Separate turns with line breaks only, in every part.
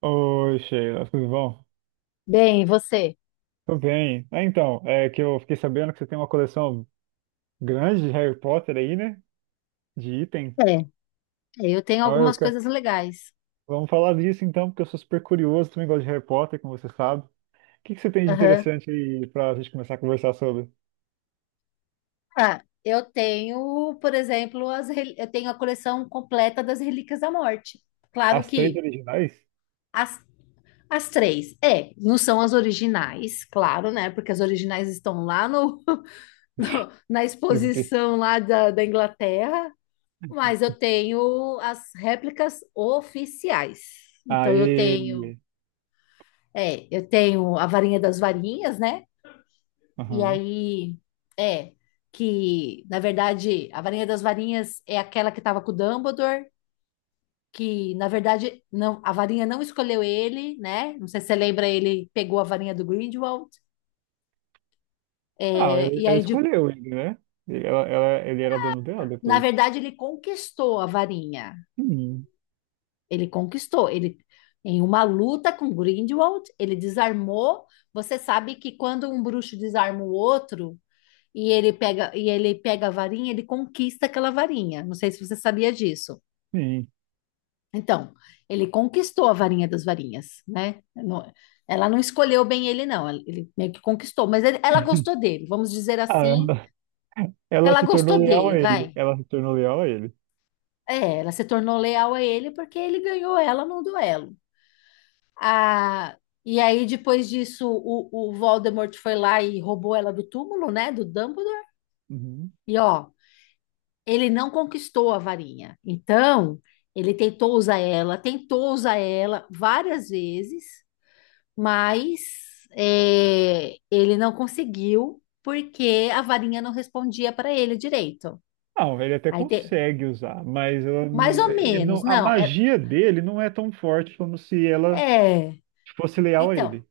Oi, Sheila, tudo bom?
Bem, e você?
Tudo bem. Ah, então, é que eu fiquei sabendo que você tem uma coleção grande de Harry Potter aí, né? De item.
É, eu tenho
Ah, eu
algumas
quero...
coisas legais.
Vamos falar disso então, porque eu sou super curioso, também gosto de Harry Potter, como você sabe. O que que você tem de
Aham.
interessante aí pra gente começar a conversar sobre?
Ah, eu tenho, por exemplo, eu tenho a coleção completa das Relíquias da Morte. Claro
As três
que
originais?
as, as três, não são as originais, claro, né? Porque as originais estão lá na exposição lá da Inglaterra, mas eu tenho as réplicas oficiais. Então
Aí.
eu tenho a varinha das varinhas, né? E
Aham.
aí, é, que, na verdade, a varinha das varinhas é aquela que estava com o Dumbledore, que, na verdade, não, a varinha não escolheu ele, né? Não sei se você lembra, ele pegou a varinha do Grindelwald,
Ah, ela,
e
ela
aí,
escolheu ele, né? Ele era dono dela
na
depois.
verdade, ele conquistou a varinha.
Sim,
Ele conquistou, ele... Em uma luta com Grindelwald, ele desarmou. Você sabe que quando um bruxo desarma o outro e ele pega a varinha, ele conquista aquela varinha. Não sei se você sabia disso.
sim.
Então, ele conquistou a varinha das varinhas, né? Ela não escolheu bem ele, não. Ele meio que conquistou, mas ela gostou dele, vamos dizer
Ah,
assim,
ela,
que
ela
ela
se
gostou
tornou leal
dele,
a
vai.
ele. Ela se tornou leal a ele.
É, ela se tornou leal a ele porque ele ganhou ela num duelo. Ah, e aí, depois disso, o Voldemort foi lá e roubou ela do túmulo, né? Do Dumbledore.
Uhum.
E ó, ele não conquistou a varinha. Então, ele tentou usar ela várias vezes. Mas ele não conseguiu porque a varinha não respondia para ele direito.
Não, ele até
Aí
consegue usar, mas ela
mais
não,
ou
ele
menos,
não- a
não,
magia dele não é tão forte como se ela
é,
fosse leal a
então,
ele.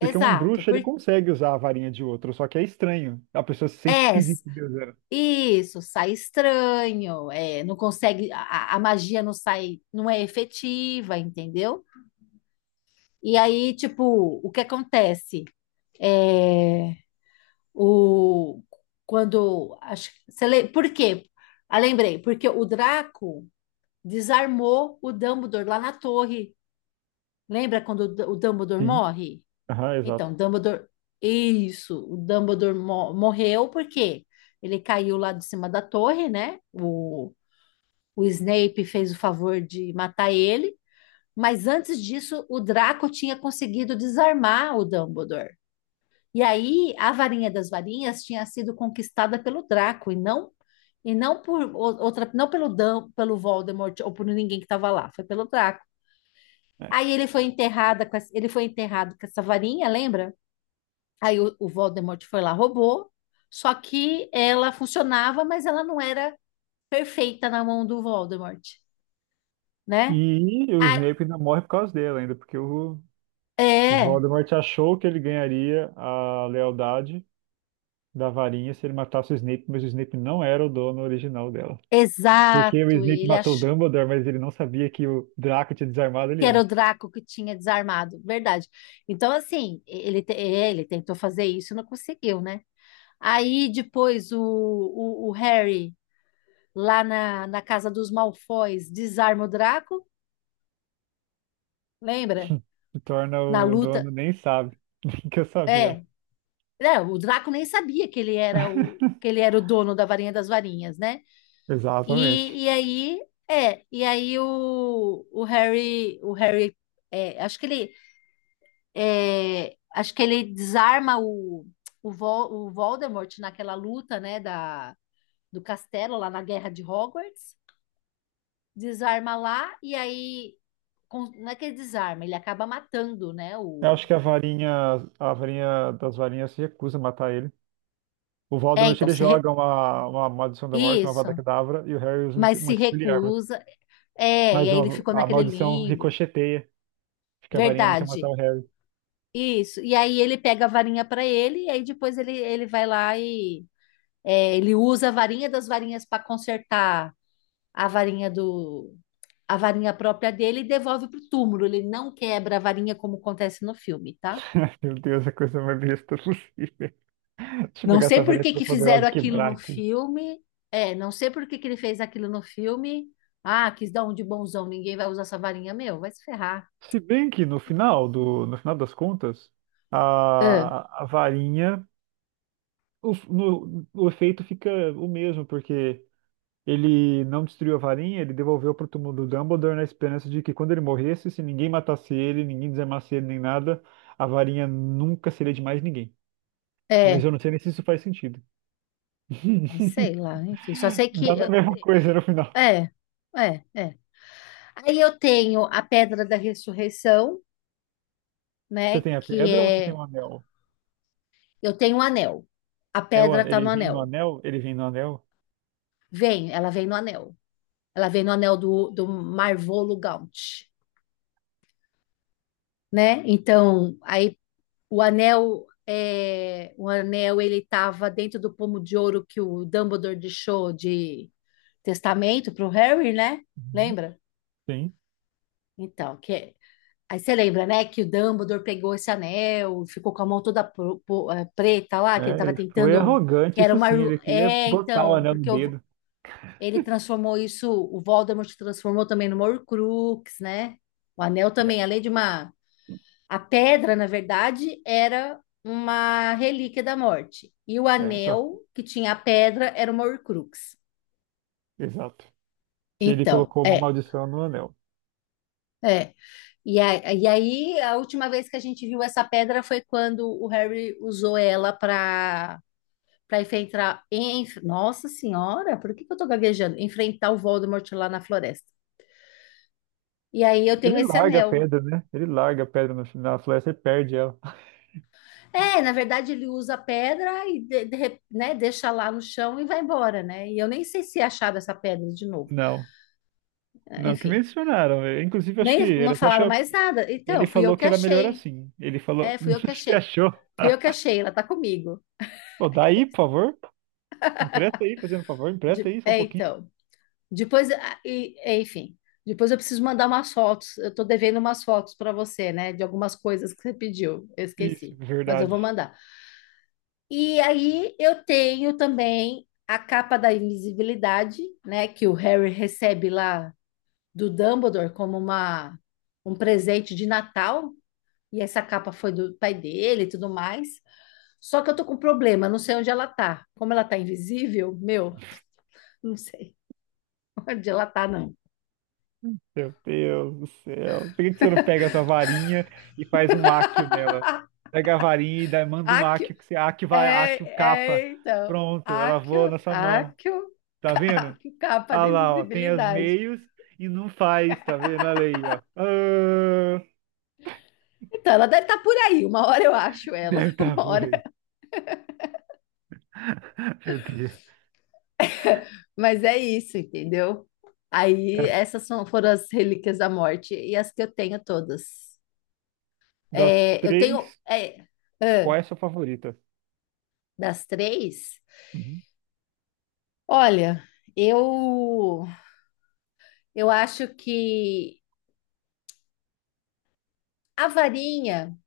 Porque um bruxo ele consegue usar a varinha de outro, só que é estranho. A pessoa se sente
é,
esquisita, Deus era.
isso, sai estranho, não consegue, a magia não sai, não é efetiva, entendeu? E aí, tipo, o que acontece? É, o, quando, acho, que- você le- Por quê? Ah, lembrei, porque o Draco desarmou o Dumbledore lá na torre. Lembra quando o Dumbledore
Sim,
morre?
aham,
Então,
exato.
Dumbledore. Isso, o Dumbledore morreu porque ele caiu lá de cima da torre, né? O Snape fez o favor de matar ele. Mas antes disso, o Draco tinha conseguido desarmar o Dumbledore. E aí, a varinha das varinhas tinha sido conquistada pelo Draco e não por outra, não pelo Voldemort ou por ninguém que estava lá, foi pelo Draco.
É.
Aí ele foi enterrado com essa varinha, lembra? Aí o Voldemort foi lá, roubou. Só que ela funcionava, mas ela não era perfeita na mão do Voldemort, né?
E o
Ah,
Snape ainda morre por causa dela, ainda, porque o
é,
Voldemort achou que ele ganharia a lealdade da varinha se ele matasse o Snape, mas o Snape não era o dono original dela. Porque o
exato.
Snape
Ele
matou o
achou
Dumbledore, mas ele não sabia que o Draco tinha desarmado
que
ele
era o
antes.
Draco que tinha desarmado, verdade. Então, assim, ele tentou fazer isso e não conseguiu, né? Aí depois o Harry, lá na casa dos Malfoys, desarma o Draco, lembra?
Se torna
Na
o dono,
luta,
nem sabe. Nem quer saber.
é, é, o Draco nem sabia que ele era o que ele era o dono da varinha das varinhas, né?
Exatamente.
E, e aí e aí o Harry, acho que ele desarma o Voldemort naquela luta, né, do castelo lá na Guerra de Hogwarts, desarma lá e aí não é que ele desarma, ele acaba matando, né,
Eu
o.
acho que a varinha das varinhas se recusa a matar ele. O
É,
Voldemort
então,
ele
se re-
joga uma maldição da morte, uma Avada
isso,
Kedavra, e o Harry usa
mas
uma
se
Expelliarmus.
recusa, é, e
Mas
aí ele
ó,
ficou
a
naquele
maldição
limbo.
ricocheteia, porque a varinha não quer matar
Verdade.
o Harry.
Isso. E aí ele pega a varinha para ele, e aí depois ele vai lá e ele usa a varinha das varinhas para consertar a varinha do a varinha própria dele e devolve pro túmulo. Ele não quebra a varinha como acontece no filme, tá?
Meu Deus, a coisa mais besta possível. Deixa eu
Não
pegar
sei
essa
por
varinha
que
toda
que
poderosa
fizeram
e
aquilo
quebrar
no
aqui.
filme. É, não sei por que que ele fez aquilo no filme. Ah, quis dar um de bonzão, ninguém vai usar essa varinha, meu, vai se ferrar.
Se bem que no final do, no final das contas,
Ah,
a varinha, o, no- o efeito fica o mesmo, porque ele não destruiu a varinha, ele devolveu para o túmulo do Dumbledore na esperança de que quando ele morresse, se ninguém matasse ele, ninguém desarmasse ele nem nada, a varinha nunca seria de mais ninguém. Mas
é,
eu não sei nem se isso faz sentido.
sei lá, enfim, só sei
Dá
que
a mesma coisa no final.
É, é, é. Aí eu tenho a Pedra da Ressurreição, né?
Você tem a
Que
pedra ou você tem
é.
o anel?
Eu tenho um anel. A pedra tá no
Ele vem no
anel.
anel? Ele vem no anel?
Vem, ela vem no anel. Ela vem no anel do Marvolo Gaunt, né? Então, aí o anel. É, o anel ele estava dentro do pomo de ouro que o Dumbledore deixou de testamento para o Harry, né?
Uhum.
Lembra?
Sim.
Então, que é. Aí você lembra, né, que o Dumbledore pegou esse anel, ficou com a mão toda preta lá, que ele
É,
estava
ele foi
tentando, que
arrogante,
era
isso
uma...
sim, ele queria
É,
botar o
então,
anel no dedo.
ele transformou isso, o Voldemort transformou também numa Horcrux, né? O anel
É,
também, além de uma... A pedra, na verdade, era uma relíquia da morte. E o
só,
anel que tinha a pedra era uma Horcrux.
exato. Que ele
Então,
colocou uma maldição no anel.
É. E, e aí, a última vez que a gente viu essa pedra foi quando o Harry usou ela para enfrentar. Nossa Senhora, por que que eu tô gaguejando? Enfrentar o Voldemort lá na floresta. E aí eu tenho
Ele
esse
larga a
anel.
pedra, né? Ele larga a pedra no, na floresta e perde ela.
É, na verdade ele usa a pedra e né, deixa lá no chão e vai embora, né? E eu nem sei se acharam essa pedra de novo.
Não,
É,
não que
enfim,
mencionaram. É, inclusive, acho que
nem não
ele até
falaram
achou.
mais nada. Então,
Ele
fui eu
falou
que
que era melhor
achei.
assim. Ele falou.
É, fui eu que
Você
achei.
achou?
Fui eu que
Ah,
achei, ela tá comigo.
pô, dá aí, por favor. Empresta aí, fazendo um favor, empresta aí só um
É,
pouquinho.
então. Depois, ah, enfim, depois eu preciso mandar umas fotos. Eu tô devendo umas fotos para você, né? De algumas coisas que você pediu. Eu
Isso,
esqueci, mas eu vou
verdade.
mandar. E aí eu tenho também a capa da invisibilidade, né? Que o Harry recebe lá do Dumbledore como um presente de Natal. E essa capa foi do pai dele e tudo mais. Só que eu tô com um problema, não sei onde ela tá. Como ela tá invisível, meu, não sei onde ela tá, não.
Meu Deus do céu. Por que que você não pega essa varinha e faz um áquio nela? Pega a varinha e manda um áquio, que você áquio vai, áquio
É,
capa.
é, então,
Pronto, ela voa na
Accio,
sua mão.
Accio,
Tá vendo?
Accio, capa
Ah
de
lá, ó, tem os
visibilidade.
meios e não faz, tá vendo? Olha aí, ó. Ah,
Então, ela deve estar por aí, uma hora eu acho ela,
deve estar
uma
por
hora,
aí. Meu Deus.
mas é isso, entendeu? Aí,
Das,
essas foram as relíquias da morte e as que eu tenho todas.
das
É, eu tenho,
três,
é,
qual
ah,
é a sua favorita?
das três,
Uhum.
olha, eu, eu acho que a varinha.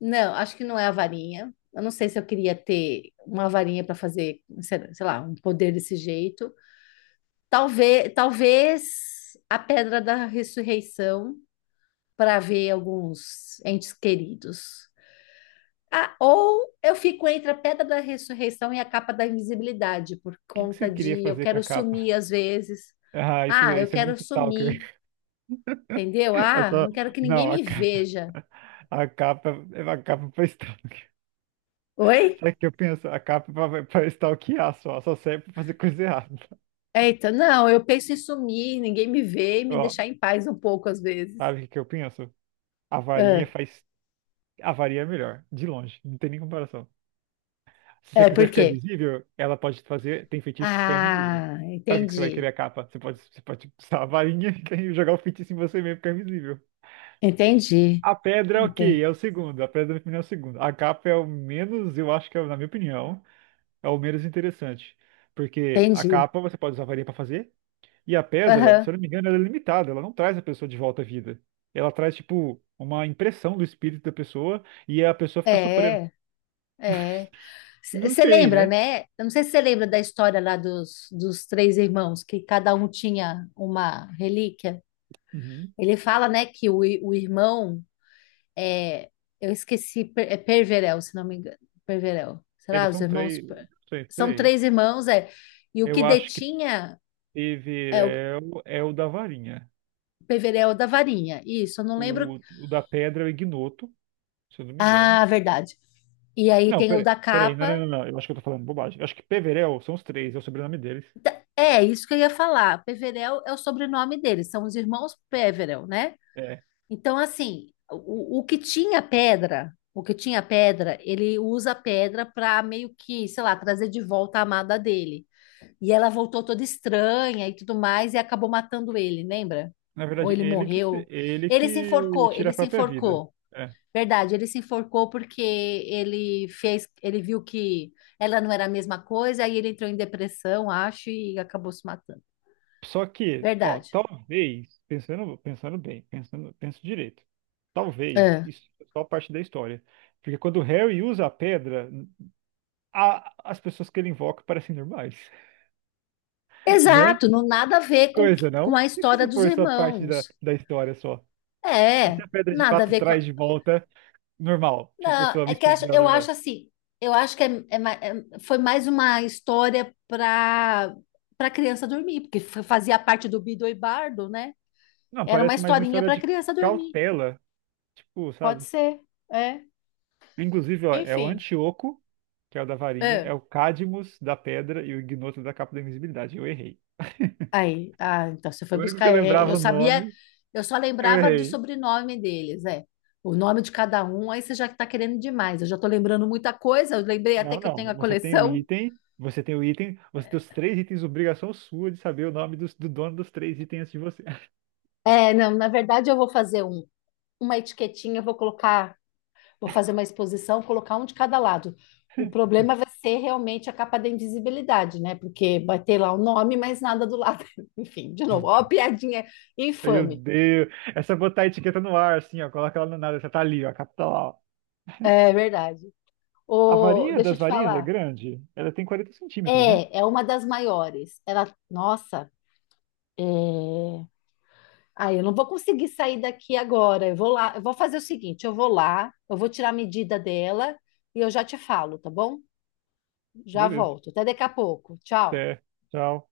Não, acho que não é a varinha. Eu não sei se eu queria ter uma varinha para fazer, sei lá, um poder desse jeito. Talvez, talvez a pedra da ressurreição para ver alguns entes queridos. Ah, ou eu fico entre a pedra da ressurreição e a capa da invisibilidade por
O que que você
conta
queria
de eu
fazer com a
quero
capa?
sumir às vezes.
Ah, isso,
Ah, eu
isso é
quero
muito
sumir,
stalker.
entendeu?
Eu
Ah,
tô-
não quero que ninguém
Não, a
me
capa,
veja.
a capa, a capa pra stalkear.
Oi?
Sabe o que eu penso? A capa pra, pra stalkear só, só serve pra fazer coisa errada.
Eita, não, eu penso em sumir, ninguém me vê e me
Ó,
deixar em paz um pouco às vezes.
sabe o que que eu penso? A varinha
É,
faz. A varinha é melhor, de longe, não tem nem comparação. Se você
é
quiser
por
ficar
quê?
invisível, ela pode fazer. Tem feitiço de ficar invisível.
Ah,
Para que que você vai querer
entendi,
a capa? Você pode usar a varinha e jogar o feitiço em você mesmo, ficar invisível.
entendi,
A pedra, é ok,
ente-
é o segundo. A pedra, na minha opinião, é o segundo. A capa é o menos, eu acho que é, na minha opinião. É o menos interessante. Porque a
entendi.
capa você pode usar varinha pra fazer, e a pedra, se
Aham,
eu não me engano, ela é limitada, ela não traz a pessoa de volta à vida. Ela traz, tipo, uma impressão do espírito da pessoa e a pessoa fica sofrendo.
é, é.
Não
Você
sei,
lembra,
né?
né? Eu não sei se você lembra da história lá dos três irmãos, que cada um tinha uma relíquia.
Uhum.
Ele fala, né, que o irmão é, eu esqueci, é Perverel, se não me engano. Perverel. Será?
Eles
Os
são
irmãos.
três. Não sei,
São
três.
três irmãos, é. E o que
Eu acho que
detinha é o
Peverel é o da varinha.
Perverel da varinha. Isso, eu não lembro.
O da pedra é o Ignoto, se eu não me engano.
Ah, verdade. E aí
Não,
tem o
peraí.
da
Peraí, não, não,
capa.
não, não. Eu acho que eu tô falando bobagem. Eu acho que Peverel são os três, é o sobrenome deles.
É, isso que eu ia falar. Peverel é o sobrenome deles, são os irmãos Peverel, né?
É,
Então, assim, o que tinha pedra, o que tinha pedra, ele usa a pedra para meio que, sei lá, trazer de volta a amada dele. E ela voltou toda estranha e tudo mais e acabou matando ele, lembra?
na
Ou
verdade,
ele
ele que se-
morreu.
ele
Ele se
que
enforcou,
tira
ele
a
se
própria vida.
enforcou.
É.
Verdade, ele se enforcou porque ele fez, ele viu que ela não era a mesma coisa, aí ele entrou em depressão, acho, e acabou se matando.
Só que, ó,
Verdade.
talvez, pensando, pensando bem, pensando, penso direito. Talvez
É.
isso é só parte da história. Porque quando o Harry usa a pedra, as pessoas que ele invoca parecem normais, né?
Exato, não nada a
Que
ver com,
coisa,
com
não?
a
E se
história
isso
dos
for só parte
irmãos.
da, da história só? E se
É,
a pedra de
nada a
fato
ver com.
traz de volta normal? Tipo,
Não,
pessoa, o
é que
espírito dela
eu acho
normal.
assim, eu acho que foi mais uma história para criança dormir, porque fazia parte do Bido e Bardo, né?
Não,
Era uma
parece mais uma
historinha
história
para
de
criança dormir.
cautela, tipo,
Pode
sabe?
ser, é.
Inclusive, ó, é o
Enfim,
Antíoco, que é o da varinha, é
é.
o Cadmus da pedra e o Ignoto da capa da invisibilidade. Eu errei.
Aí, ah, então você foi
O único
buscar.
que eu
É, eu
lembrava o
sabia,
nome,
eu só
eu
lembrava do
errei.
sobrenome deles, é. O nome de cada um, aí você já está querendo demais. Eu já estou lembrando muita coisa, eu lembrei até
Não,
que eu
não.
tenho a
Você tem o
coleção.
item, você tem o item, você tem os três itens, obrigação sua de saber o nome do dono dos três itens antes de você.
É, não, na verdade eu vou fazer uma etiquetinha, eu vou colocar. Vou fazer uma exposição, colocar um de cada lado. O problema vai ser realmente a capa da invisibilidade, né? Porque vai ter lá o nome, mas nada do lado. Enfim, de novo, ó, a piadinha
Meu
infame.
Deus. Essa botar a etiqueta no ar, assim, ó. Coloca ela no nada. Essa tá ali, ó. A capa tá lá, ó.
É verdade.
A
O,
varinha
deixa eu
das
te
varinhas é
falar.
grande. Ela tem 40 cm, né?
É, é uma das maiores. Ela, nossa, é... Ah, eu não vou conseguir sair daqui agora. Eu vou lá, eu vou fazer o seguinte, eu vou lá, eu vou tirar a medida dela e eu já te falo, tá bom? Já
Beleza.
volto. Até daqui a pouco. Tchau.
Até. Tchau.